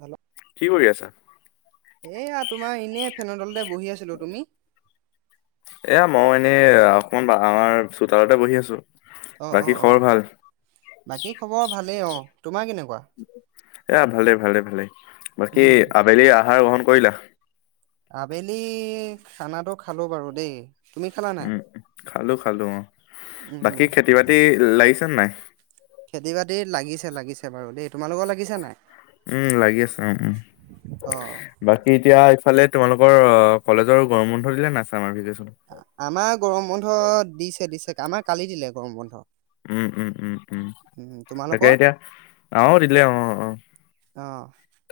Hello কি কৰি আছা? এয়া তোমাৰ এনেই ফেনৰ তলতে বহি আছিলোঁ, তুমি? এয়া মই এনেই অকমান বাৰ চোতালতে বহি আছোঁ। অ', অ', অ', বাকী খবৰ ভালেই অ', তোমাৰ কেনেকুৱা? এয়া ভাল দে ভাল দে ভালেই বাকী উম আবেলি আহাৰ গ্ৰহণ কৰিলা? আবেলি খানাটো খালোঁ বাৰু দেই। তুমি খালা নাই উম খালোঁ খালোঁ অ', উম, বাকী খেতি-বাতি লাগিছেনে নাই? খেতি-বাতি লাগিছে লাগিছে বাৰু দেই, তোমালোকৰ লাগিছে নাই? উম লাগি আছে, উ উম অ বাকী এতিয়া ফালে তোমালোকৰ অ কলেজৰ গৰম বন্ধ দিলে নাই চামাৰ ভেকেচনৰ? আমাৰ গৰম বন্ধ দিছে দিছে, আমাৰ কালি দিলে গৰম বন্ধ। উম উম উম উম তাকে এতিয়া আমাৰো দিলে অ', অ'। অ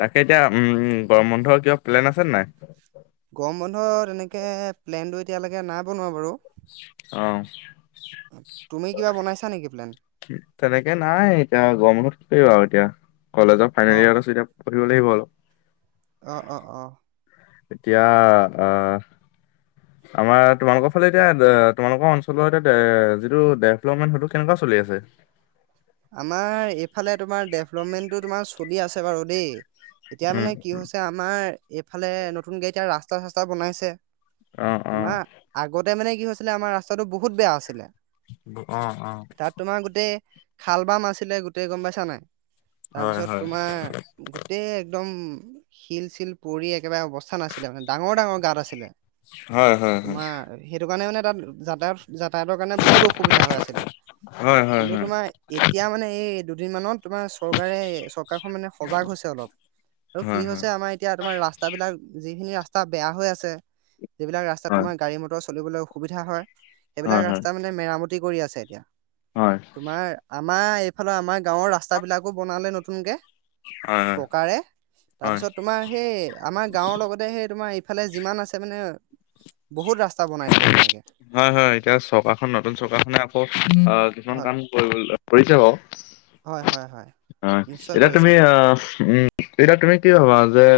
তাকে এতিয়া উম গৰম বন্ধৰ কিবা প্লেন আছেনে নাই? গৰম বন্ধ তেনেকে প্লেনটো এতিয়ালৈকে নাই বনোৱা বাৰু। অ তুমি কিবা বনাইছা নেকি প্লেন? তেনেকে নাই এতিয়া গৰম বন্ধ থ [unintelligible] আৰু এতিয়া কলেজৰ অ ফাইনেল ইয়েৰত আছো এতিয়া [unintelligible] অ', অ', অ'। এতিয়া আহ আমাৰ তোমালোকৰ ফালে এতিয়া তোমালোকৰ অঞ্চলৰ এতিয়া যিটো ডেভলপমেণ্ট সেইটো কেনেকুৱা চলিছে? ঠিক আছে। আমাৰ এইফালে তোমাৰ ডেভলপমেণ্টটো তোমাৰ চলি আছে বাৰু দেই। এতিয়া উম মানে কি হৈছে আমাৰ এইফালে নতুন গাড়ী এতিয়া ৰাস্তা-চাস্তা বনাইছে। অ', অ'। তোমাৰ আগতে মানে কি হৈছিলে আমাৰ ৰাস্তাটো বহুত বেয়া আছিলে। অহ অ' খাল-বাম আছিলে গোটেই গম পাইছা নাই? হয়, তাৰপিছত হয়, তোমাৰ গোটেই একদম শিল-চিল পৰি একেবাৰে অৱস্থা নাছিলে মানে ডাঙৰ-ডাঙৰ গাঁত আছিলে। হয়, হয়, তোমাৰ সেইটো কাৰণে মানে যাতায়াত যাতায়তৰ কাৰণে বহুত অসুবিধা হৈ আছিলে। হয়, হয়, হয়, হয়, কিন্তু হয়। তোমাৰ এতিয়া মানে এই দুদিন মানত তোমাৰ চৰকাৰে চৰকাৰখন মানে সজাগ হৈছে অলপ। আৰু কি হয়, হয়, হৈছে আমাৰ এতিয়া তোমাৰ ৰাস্তা বিলাক যিখিনি ৰাস্তা ৰাস্তা বেয়া হৈ আছে যিবিলাক ৰাস্তাত হয়, হয়, তোমাৰ গাড়ী মটৰ চলিবলৈ অসুবিধা হয় সেইবিলাক ৰাস্তা মানে মেৰামতি কৰি আছে এতিয়া। হয়। তোমাৰ আমাৰ এইফালে আমাৰ গাঁৱৰ ৰাস্তাবিলাকো বনালে নতুনকে। হয়, পকাৰে তাৰপিছত তোমাৰ সেই আমাৰ গাঁৱৰ লগতে সেই তোমাৰ ফালে যিমান আছে মানে বহুত ৰাস্তা বনাই দিলে তেনেকে হয় হয় এতিয়া চৰকাৰখন নতুন চৰকাৰখনে আকৌ আহ কিছুমান হয় কাম কৰিব কৰিছে বাৰু। হয় হয় হয় অ', নিশ্চয় এতিয়া কৰিছে তুমি আহ উম এতিয়া তুমি কি ভাৱা? যে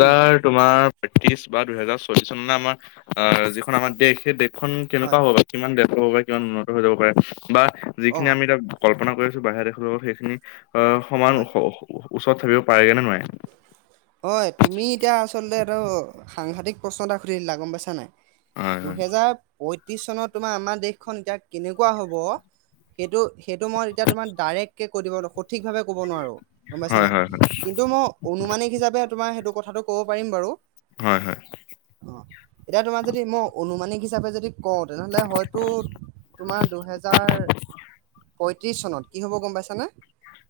উম তোমাৰ ত্ৰিশ বা দুহেজাৰ চল্লিশ চন মানে আমাৰ আহ যিখন আমাৰ দেশ সেই দেশখন কেনেকুৱা হয় হ'ব পাৰে, কিমান দেশ হ'ব পাৰে, কিমান উন্নত হৈ যাব পাৰে বা অ যিখিনি আমি এ কল্পনা কৰিছোঁ বাহিৰ দেশৰ লগত সেইখিনি আহ সমান হয় ওচৰত ধৰিব পাৰেগে নে? নোৱাৰে? অ', তুমি এতিয়া আচলতে এইটো সাংঘাতিক প্ৰশ্ন এটা সুধি দিলা গম পাইছা নাই? হয় দুহেজাৰ পঁইত্ৰিছ চনত তোমাৰ আমাৰ দেশখন এতিয়া কেনেকুৱা হ'ব? সেইটো, সেইটো মই এতিয়া তোমাক ডাইৰেক্ট কে কৈ দিব নু [unintelligible] ঠিকভাৱে ক'ব নোৱাৰো। গম পাইছা নে হয় নাই? হয় কিন্তু মই অনুুমানিক হিচাপে তোমাৰ সেইটো কথাটো ক'ব পাৰিম বাৰু। হয় হয় হয় অ, এতিয়া তোমাক যদি মই অনুমানিক হিচাপে যদি কওঁ, তেনেহ'লে হয়তো তোমাৰ দুহেজাৰ পয়ত্ৰিছ চনত কি হ'ব গম পাইছানে?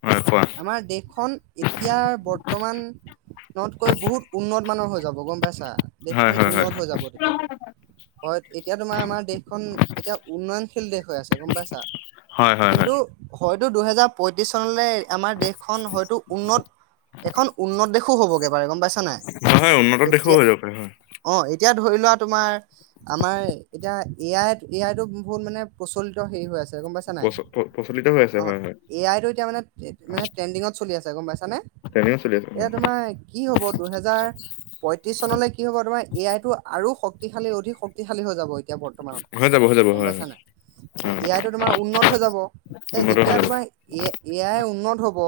হয় হয় কোৱা আমাৰ দেশখন এতিয়া বৰ্ত মানতকৈ বহুত উন্নত মানৰ হৈ যাব, গম পাইছা? হয় দেশখন হয় হয় উন্নত হৈ যাব তেতিয়ালৈ। হয়, এতিয়া তোমাৰ আমাৰ দেশখন এতিয়া উন্নয়নশীল দেশ হৈ আছে, গম পাইছা? হয় হয় হয় কিন্তু, হয় টো দুহেজাৰ পয়ত্ৰিছ চনলে আমাৰ দেশখন হয়তো উন্নত! এখন উন্নত দেশো হ'বগে পাৰে গম পাইছা নে নাই? হয় হয় উন্নত দেশো এতিয়া, হৈ যাব পাৰে হয় অ'। এতিয়া ধৰি লোৱা তোমাৰ, আমাৰ এতিয়া এ আইত, এ আইটো বহুত মানে প্ৰচলিত হেৰি হৈ আছে। তে গম পাইছা নে নাই? প্ৰচ প্ৰচলিত হৈ আছে অ' হয় হয় এ আইটো এতিয়া মানে! মানে ট্ৰেণ্ডিনংত চলি আছে, গম পাইছা নে? ট্ৰেইনিঙো চলি আছে এয়া হয় তোমাৰ কি হ'ব, দুহেজাৰ পয়ত্ৰিছ চনলৈ কি হ'ব তোমাৰ, এ আইটো আৰু শক্তিশালী অধিক শক্তিশালী হৈ যাব। এতিয়া হৈ বৰ্তমানতকৈ, যাব হৈ যাব হয় গম হয় পাইছা নে নাই? হয় এ আইতো তোমাৰ উন্নত হৈ যাব। এই উন্নত হৈ যেতিয়া যাব তোমাৰ এ-এ আই উন্নত হ'ব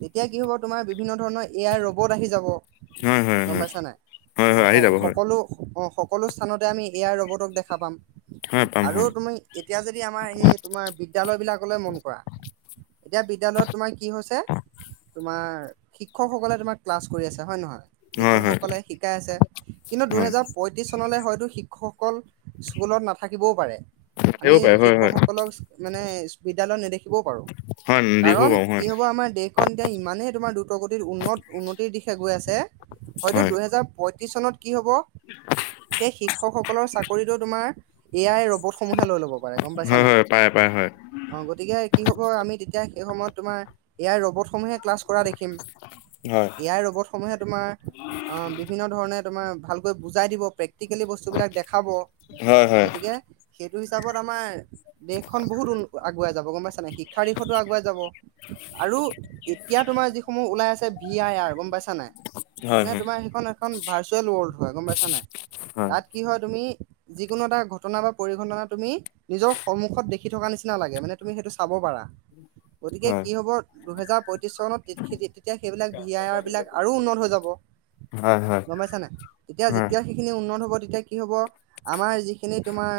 তেতিয়া কি হ'ব তোমাৰ, বিভিন্ন ধৰণৰ এ আই ৰ'বট আহি যাব। হয় হয় গম হয় পাইছা নে নাই? হয় হয় অ' আহি যাব স হয় সকলো অ' সকলো স্থানতে আমি এ আই ৰ'বটক দেখা পাম। হয় পাম আৰু হয় তুমি এতিয়া যদি আমাৰ সেই তোমাৰ বিদ্যালয় বিলাকলৈ মন কৰা এতিয়া বিদ্যালয়ত তোমাৰ কি হৈছে তোমাৰ, শিক্ষকসকলে তোমাৰ ক্লাছ কৰি আছে, হয় নে নহয়? হয় হয় শিক্ষকসকলে শিকাই আছে, কিন্তু হয় দুহেজাৰ পয়ত্ৰিছ চনলৈ হয়তো শি ক্ষকসকল স্কুলত নাথাকিবও পাৰে। আহিব আমি পাৰে হয় হয় শিক্ষকসকলক মানে বিদ্যালয়ত নেদেখিবও পাৰোঁ। হয় দেখো কাৰণ বাৰু হয় কি হ'ব আমাৰ দেশ ইমানে তোমাৰ দ্ৰুতগতিত উন্নত উন্নতিৰ দিশে গৈ আছে, হয়তো হয় দুহেজাৰ পয়ত্ৰিছ চনত কি হ'ব, এই শিক্ষকসকলৰ চাকৰিটো তোমাৰ এ আই ৰ'বট স মূহে লৈ ল'ব পাৰে, গম পাইছা হয় নাই? হয় পাৰে পাৰে হয় অ' গতিকে কি হ'ব আমি তেতিয়া সেই সময়ত তোমাৰ এ আই ৰ'বট সমূহে ক্লাছ কৰা দেখিম। হয় এ আই ৰ'বটসমূহে তোমাৰ অ'! বিভিন্ন ধৰণে তোমাৰ ভালকৈ বুজাই দিব, প্ৰেক্টিকেলি বস্তুবিলাক দেখাব। হয় হয় গতিকে সেই সিটো হিচাপত আমাৰ দেশখন বহুত উন আগুৱাই যাব, গম পাইছা নে নাই? শিক্ষাৰ দিশতো আগুৱাই যাব। আৰু এতিয়া তোমাৰ যিসমূহ ওলাই আছে, ভি আই আৰ, গম পাইছা নাই? হয় মানে হয় তোমাৰ সেইখন এখন ভাৰ্চুৱেল ৱৰ্ল্ড হয়, গম পাইছা নাই? হয় তাত কি হয় তুমি যিকোনো এটা ঘটনা বা পৰিঘটনা তুমি নিজৰ সন্মুখত দেখি থকা নিচিনা লাগে, মানে তুমি সেইটো চাব পাৰা। গতিকে হয় কি হ'ব দুহেজাৰ [unintelligible] তেতিয়া সেইবিলাক ভি আই আৰ বিলাক আৰু উন্নত হৈ যাব। হয় হয় হয় গম পাইছা নে নাই? তেতিয়া হয় যেতিয়া সেইখিনি উন্নত হ'ব, তেতিয়া কি হ'ব! আমাৰ যিখিনি তোমাৰ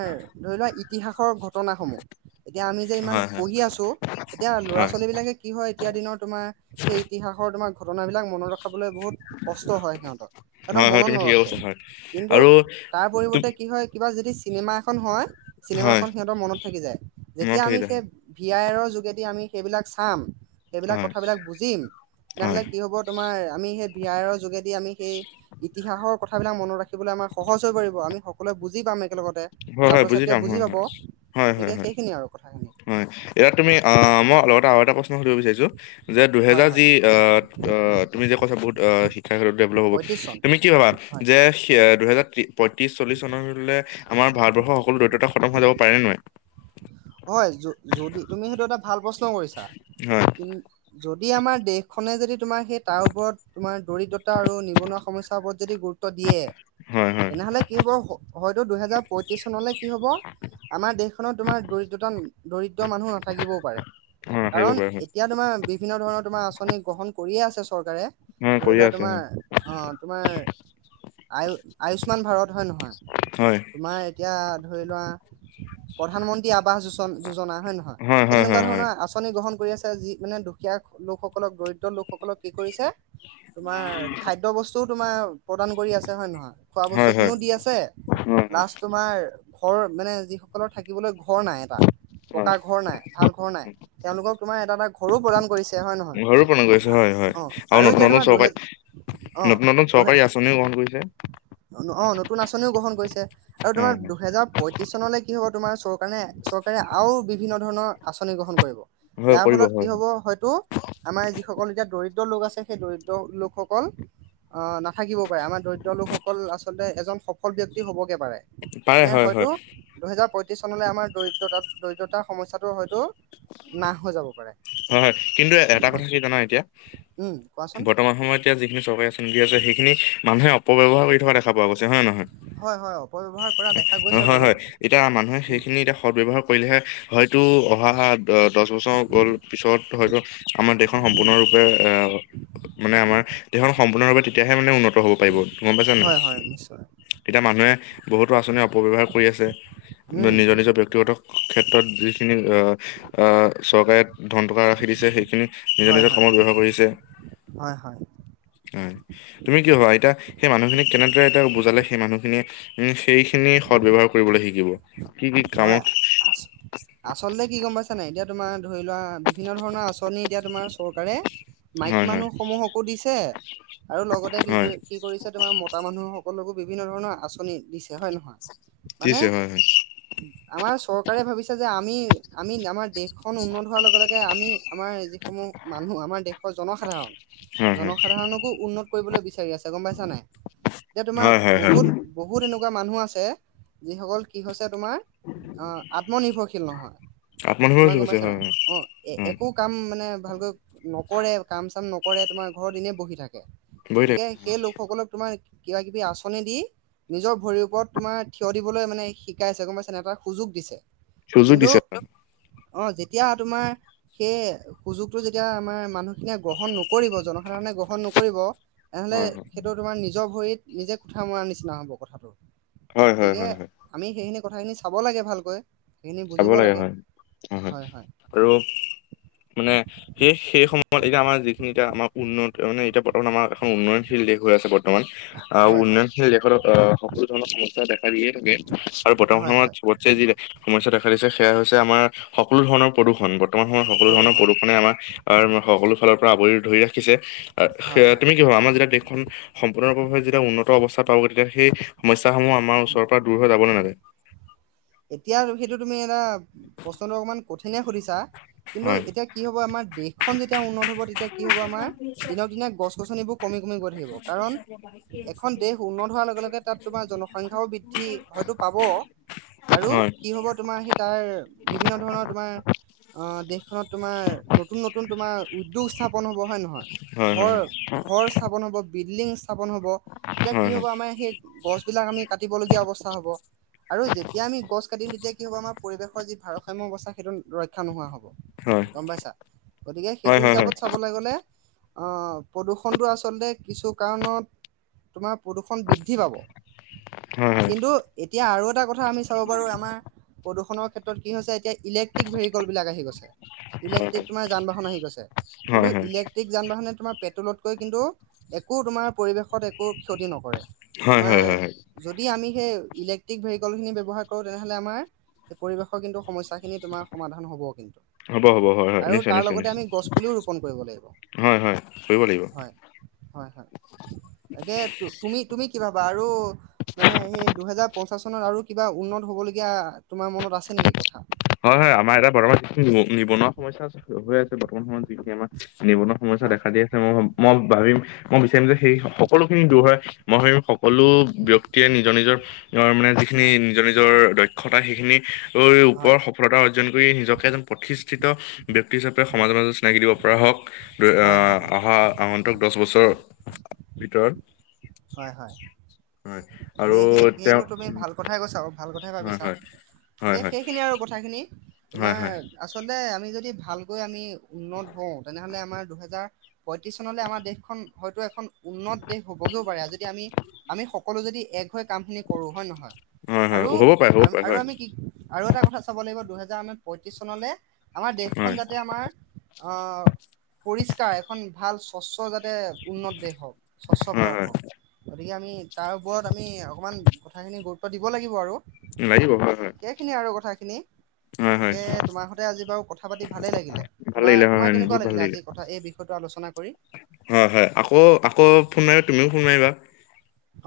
ধৰি লোৱা ইতিহাসৰ ঘটনা সমূহ এতিয়া আমি যে ইমান হয় পঢ়ি আছো, এতিয়া হয় ল'ৰা-ছোৱালী বিলাকে কি হয় এতিয়া দিনত [unintelligible] সেই ইতিহাসৰ তোমাৰ ঘ ঘটনাবিলাক মনত ৰখাবলৈ বহুত কষ্ট হয় সিহঁতৰ, সিঁহতৰ হয় হয় মনত তুমি ঠিকে নৰখে। কৈছা হয় কিন্তু আৰু তাৰ পৰিৱৰ্তে কি হয় কিবা [unintelligible] চিনেমা এখন হয়, হয় চিনেমাখন সিঁহতৰ মনত থাকি যায়। মনত যেতিয়া আমি থাকিলে সেই হয় ভি আই আৰৰ যোগেদি আমি সেইবিলাক চাম সেইবিলাক হয় কথাবিলাক বুজিম। হয় তেতিয়াহ'লে কি হ'ব, তোমাৰ আমি সেই ভি আই আৰৰ যোগেদি আমি সেই ইতিহাসৰ কথাবিলাক মনত ৰাখিবলৈ আমাৰ সহজ হৈ পৰিব আমি সকলোৱে বুজি পাম একেলগত। হয় হয় ছাত্ৰ ছাত্ৰীয়ে পাম বুজি হয় পাব। হয় হয় হয় গতিকে হয় সেইখিনিয়ে আৰু কথাখিনি। হয় এতিয়া তুমি আহ! অ মই লগতে আৰু এটা প্ৰশ্ন সুধিব বিচাৰিছোঁ যে হয় দুহেজাৰ হয় যি আহ তুমি যে কৈছা বহুত শিক্ষা ক্ষেত্ৰত ডেভলপ হ'ব পঁয়ত্ৰিশ চন তুমি কি ভাবা হয় যে সিয়েত দুহেজাৰ ত্ৰি পঁয়ত্ৰিশ চল্লিশ চনলে আমাৰ ভাৰতবৰ্ষৰ সকলো দৰিদ্ৰতা খতম হৈ যাব পাৰে নোৱাৰে? হয় য যদি তুমি সেইটো এটা ভাল প্ৰশ্ন কৰিছা হয় কি যদি আমাৰ দেশখনে যদি তোমাৰ সেই তাৰ ওপৰত তোমাৰ দৰিদ্ৰতা আৰু নিবনুৱা সমস্যাৰ ওপৰত যদি গুৰুত্ব দিয়ে। হয় হয় হয় তেনেহলে কি হব হয়তো দুহেজাৰ পয়ত্ৰিশ চনলৈ কি হব আমাৰ দেশখনত তোমাৰ দৰিদ দন দৰিদ্ৰ মানুহ নাথাকিবও পাৰে। নাথাকিব কাৰণ পাৰে হয় এতিয়া তোমাৰ বিভিন্ন ধৰণৰ তোমাৰ আঁচনি গ্ৰহণ কৰি চৰকাৰে হয় ধৰি কৰিয়ে লোৱা আছে তোমাৰ হয় অহ তোমাৰ আয় আয়ুস্মান ভাৰত হয় নহয় হয় তোমাৰ এতিয়াত ধৰিলোৱা প্ৰধানমন্ত্ৰী আৱসযোজনা হয় নহয়, এই হয় তেনেকুৱা হয় হয় ধৰণৰ আঁচনি গ্ৰহণ কৰি আছে যি মানে দুখীয়া লোকসকলক দৰিদ্ৰ লোকসকলক কি কৰিছে। তোমাৰ খাদ্য বস্তুও তোমাৰ প্ৰদান কৰি আছে হয় নে নহয়। খোৱা বস্তু হয় হয় খিনিও দি আছে, হয় প্লাছ তোমাৰ ঘৰ মানে যিসকলৰ থাকিবলৈ ঘৰ নাই এটা, হয় হয় পকা ঘৰ নাই, ভাল ঘৰ নাই, তেওঁলোকক তোমাৰ এটা এটা ঘৰো প্ৰদান কৰিছে। হয় নহয় ঘৰো প্ৰদান কৰিছে হয় হয়। অ আৰু নতুন এতিয়া নতুন তোমাৰ দুহেজ চৰকাৰি নতুন নতুন চৰকাৰী আঁচনিও গ্ৰহণ কৰিছে। অহ' নতুন আঁচনিও গ্ৰহণ কৰিছে, আৰু তোমাৰ হয় হয় দুহেজাৰ পয়ত্ৰিশ চনলৈ কি হ'ব তোমাৰ চৰকাৰে চৰকাৰে আৰু বিভিন্ন ধৰণৰ আঁচনি গ্ৰহণ কৰিব। হয় যাৰ কৰিব ফলত কি হয় হয় হ'ব হয়তো, আমাৰ যিসকল এতিয়া দৰিদ্ৰ দৰিদ্ৰ লোক আছে, সেই দৰিদ্ৰ লোকসকল অহ, নাথাকিব পাৰে, আমাৰ দৰিদ্ৰ লোকসকল সকল আচল এজন সফল ব্যক্তি হ'বগে পাৰে, পাৰে এনে হয় হয় হয়তো প্ৰতি চনলে আমাৰ দৰিদ্ৰতা, দৰিদ্ৰতাৰ সমস্যাতটো হয়তো নাশ হৈ যাব পাৰে। হয় হয় কিন্তু এটা কথা কি জানা এতিয়া, উম কোৱাচোন বৰ্তমান সময়ত এতিয়া যিখিনি চৰকাৰ আঁচনি দি আছে সেইখিনি মানুহে অপব্যৱহাৰ কৰি থকা দেখা পোৱা গৈছে হয় নে নহয়। হয় হয় অপব্যৱহাৰ কৰা দেখা হয়, গৈছে হয়, বাৰু হয় এতিয়া মানুহে উম সেইখিনি সত ব্যৱহাৰ কৰিলেহে হয়তো অহা, দহ বছৰ গ'ল পিছত হয়তো আমাৰ দেশখন উম সম্পূৰ্ণৰূপে অহ, মানে আমাৰ দেশখন সম্পূৰ্ণৰূপে তেতিয়া তেহে মানে উন্নত হ'ব পাৰিব। গম পাইছ নে, হয় হয় নিশ্চয় এতিয়া মানুহে বহুতো আঁচনি অপব্যৱহাৰ কৰি আছে। উম নিজৰ নিজৰ ব্যক্তিগত ক্ষেত্ৰত যিখিনি অহ', অহ' চৰকাৰে। ধন টকা ৰাখি দিছে, সেইখিনি নিজে হয় নিজে হয় কমত ব্যৱহাৰ কৰিছে। হয় হয় হয় তুমি কি ভাবা এতিয়া সেই মানুহখিনিক কেনেদৰে এতিয়া বুজালে সেই মানুহখিনিয়ে উম' সেইখিনি সদ ব্যৱহাৰ কৰিবলৈ শিকিব। কি কি হয়, কামত আ-আচলতে কি গম পাইছ নাই এতিয়া তোমাৰ ধৰি লোৱা বিভিন্ন ধৰণৰ আঁচনি এতিয়া তোমাৰ চৰকাৰে মাইকী হয় হয় মানুহ সমূহকো দিছে আৰু লগতে কি হয় কৰি, কি কৰিছে তোমাৰ মতা মানুহ সকলোকো বিভিন্ন ধৰণৰ আঁচনি দিছে হয় নহয়, মানে দিছে হয় হয় আমাৰ চৰকাৰে ভাবিছে যে আমি, আমি আমাৰ দেশ দেশখন উন্নত হোৱাৰ লগে লগে আমি আমাৰ যিসমূহ মানুহ আমাৰ দেশৰ জনসাধাৰণ হয় জনসাধাৰণকো উন্নত কৰিবলৈ বিচাৰে। গম পাইছা নাই, এতিয়া তোমাৰ হয় হয় হয় বহুত বহুত এনেকুৱা এনেকুৱা মানুহ আছে, যিসকল কি হৈছে তোমাৰ অহ, আত্মনিৰ্ভৰশীল নহয়। তোমাক আত্মনিৰ্ভৰশীল গম হৈছে পাইছা হয় নাই হয় অহ, এ হয় একো কাম মানে ভালকৈ নকৰে কাম চাম নক কৰে তোমাৰ ঘৰত এনেই বহি থাকে, বহি গতিকে থাকে সেই লোকসকলক তোমাৰ কিবা কিবি আঁচনি দি নিজৰ ভৰিৰ ওপৰত তোমাৰ থিয় দিবলৈ মানে শিকাইছে গম পাইছেনে নাই তাৰ সুযোগ দিছে, সুযোগ কিন্তু দিছে অহ যেতিয়া তোমাৰ সেই সুযোগটো যেতিয়া আমাৰ মানুহখিনিয় গ্ৰহণ নকৰিব, জনসাধাৰণে গ্ৰহণ নকৰিব। তেনেহলে হয় হয় সেইটো তোমাৰ নিজৰ ভৰিত নিজে কোঠা মৰাৰ নিচিনা হ'ব কথাটো। হয়, হয়, গতিকে হয়, হয়। আমি সেইখিনি কথাখিনি চাব লাগে ভালকৈ। সেইখিনি চাব বুজিব লাগে হয় অহ, হয় আৰু। মানে সেই, সেই সময়ত এতিয়া আমাৰ যিখিনি এতিয়া আমাৰ উন্নত তাৰমানে এতিয়া বৰ্তমান আমাৰ এখন উন্নয়নশীল দেশ হৈ আছে। বৰ্তমান অহ, হয় হয় উন্নয়নশীল দেশত অহ, সকলো ধৰণৰ সমস্যা দেখা দিয়ে থাকে আৰু বৰ্তমান হয় হয় সময়ত বতছে্ জিৰাই। সমস্যা দেখা দিছে সেয়া হৈছে আমাৰ সকলো ধৰণৰ প্ৰদূৰণ বৰ্তমান সময়ত সকলো ধৰণৰ প্ৰদূষণ প্ৰদূৰণে আমাৰ সকলো ফালৰ পৰা আৱৰি ধৰি ৰাখিছে। হয় সেয়া হয় তুমি কি ভাবা। আমাৰ যেতিয়া দেশখন সম্পূৰ্ণৰূপে যেতিয়া উন্নত অৱস্থা পাব তেতিয়া সেই সমস্যা সমস্যাসমূহ আমাৰ উম, ওচৰৰ পৰা দূৰ হৈ যাব নে নাযায়। এতিয়া সেইটো তুমি এটা প্ৰশ্নটো অকণমান কঠিন নে সুধিছা কিন্তু হয় এতিয়া কি হ'ব আমাৰ দেশখন যেতিয়া উন্নত হ তেতিয়া কি হ'ব আমাৰ দিনক দিনে গছ গছনিবোৰ কমি কমি গৈ থাকিব কাৰণ এখন দেশ উন্নত হোৱাৰ লগে লগে তাত তোমাৰ জনসংখ্যাও বৃদ্ধি হয়তটো পাব। হয়। আৰু কি হ'ব তোমাৰ সি তাৰ বিভিন্ন ধৰণৰ তোমাৰ অ দেশ খনত তোমাৰ নতুন নতুন তোমাৰ উদ্যোগ স্থাপন হ'ব হয় নহয়। হয় হয় ঘৰ ঘৰ চাবন হব বিল্ডিং স্থাপন হব তেতিয়া কি হয় হ'ব আমাৰ সেই গছ বিলাক আমি কাটিবলগীয়া অৱস্থা হ'ব আৰু খোজ কঢিম তেতিয়া কি হ'ব আমাৰ পৰিৱেশ যি ভাৰসাম্যৰ অৱস্থা সেইটো ৰক্ষা নোহোৱা হ'ব। হয় হয় হয় গম পাইছা গতিকে সেইটো হয় হয় হয় হিচাপত চাবলৈ গলে প্ৰদূষণটো আচলতে কিছু কাৰণত তোমাৰ প্ৰদূষণ বৃদ্ধি পাব হয় হয় কিন্তু এতিয়া আৰু এটা কথা আমি চাব বাৰু আমাৰ প্ৰদূষণৰ ক্ষেত্ৰত কি হৈছে এতিয়া ইলেক্ট্ৰিক ভেহিককল বিলাক আহি গৈছে। হয়। ইলেক্ট্ৰিক তোমাৰ যান বাহন আহি গৈছে কিন্তু হয় হয় ইলেক্ট্ৰিক যান বাহনে তোমাৰ পেট্ৰলতকৈ কিন্তু একো তোমাৰ পৰিৱেশত একো ক্ষতি নকৰে। হয় তোমাৰ হয় হয় হয় যদি আমি সেই ইলেক্ট্ৰিক ভেহিক খিনি ব্যৱহাৰ কৰো তেনেহলে আমাৰ পৰিৱেশৰ কিন্তু সমস্যা খিনি তোমাৰ সমাধান হ'ব। হ'ব হ'ব হয় হয় আৰু নিশ্চয় তাৰ নিশ্চয় লগতে নিশ্চয় আমি গছ পুলিও ৰোপন কৰিব লাগিব। হয় হয় কৰিব লাগিব। হয় হয় হয় তাকে তুমি তুমি কি ভাবা আৰু মানে সেই দুহেজাৰ পঞ্চাশ চনত আৰু কিবা উন্নত হ'বলগীয়া তোমাৰ মনত আছে নেকি কথা। হয় হয় আমাৰ এতিয়া বৰ্তমান কি নিবনুৱা সমস্যা আছে হৈ আছে। বৰ্তমান সময়ত যিখিনি আমাৰ নিবনুৱা সমস্যা হয় দেখা দি আছে মই মই ভাবিম মই বিচাৰিম যে সেই সকলোখিনি দূৰ হয় মই ভাৱিম সকলো ব্যক্তিয়ে নিজৰ নিজৰ অ মানে যিখিনি হয় নিজৰ নিজৰ দক্ষতা সেইখিনি ওপৰ হয় অৰ্জন কৰি নিজকে এজন প্ৰতিষ্ঠিত ব্যক্তি হিচাপে হয় সমাজৰ মাজত চিনাকি দিব পৰা হওক হয় আহ অহা আহ দহ বছৰ ভিতৰত হয় হয় হয় হয় আৰু গতিকে সেই তেওঁ সেইনো তুমি উম, ভাল কথাই কৈছা ভাল কথাই হয় ভাবিছা হয় হয় গতিকে হয় সেইখিনি আৰু কথা। হয় তোমাৰ হয় আচলতে আমি যদি ভালকৈ আমি উন্নত হওঁ তেনেহলে আমাৰ- দুহেজাৰ পয়ত্ৰিশ চনলৈ আমাৰ দেশখন হয়তো এখন উন্নত দেশ হবগেও পাৰে যদি আমি আমি সকলো যদি এক কামখিনি কৰো হয় নহয় হয় হয় আৰু হ'ব পাৰে হ'ব পাৰে আৰু হয় আমি কি আৰু এটা কথা চাব লাগ দুহেজাৰ আমাৰ পয়ত্ৰিশ চনলৈ আমাৰ দেশখন হয় যাতে আমাৰ অ', পৰিষ্কাৰ এখন ভাল স্বচ্ছ জা উন্নত দেশ হওক, স্বচ্ছ হয় ভাৰত হয় হওক, গতিকে আমি তাৰ ওপৰত আমি অকণমান কথাখিনি গুৰুত্ব দিব লাগিব আৰু। লাগিব, হয় হয়। খিনি হয় হয় একে তোমাৰ সৈতে আজি বাৰু কথা পাতি ভালেই লাগিলে। ভাল লাগিলে হয় তোমাৰ-তোমাৰ হয় কেনেকুৱা বহুত ভাল লাগিল লাগিলে আজি কথা এই বিষয়টো আলোচনা কৰি হয় হয় আকৌ-আকৌ ফোন মা, তুমিও ফোন মাৰিবা।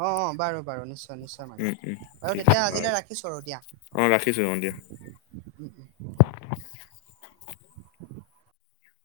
অ' অ বাৰু-বাৰু নিশ্চয়। নিশ্চয় মাৰিম উম উম আৰু ঠিক তেতিয়া আছে বাৰু আজিলৈ ৰাখিছো আৰু দিয়া। অঁ ৰাখিছোঁ অঁ দিয়া [inaudible] [unintelligible]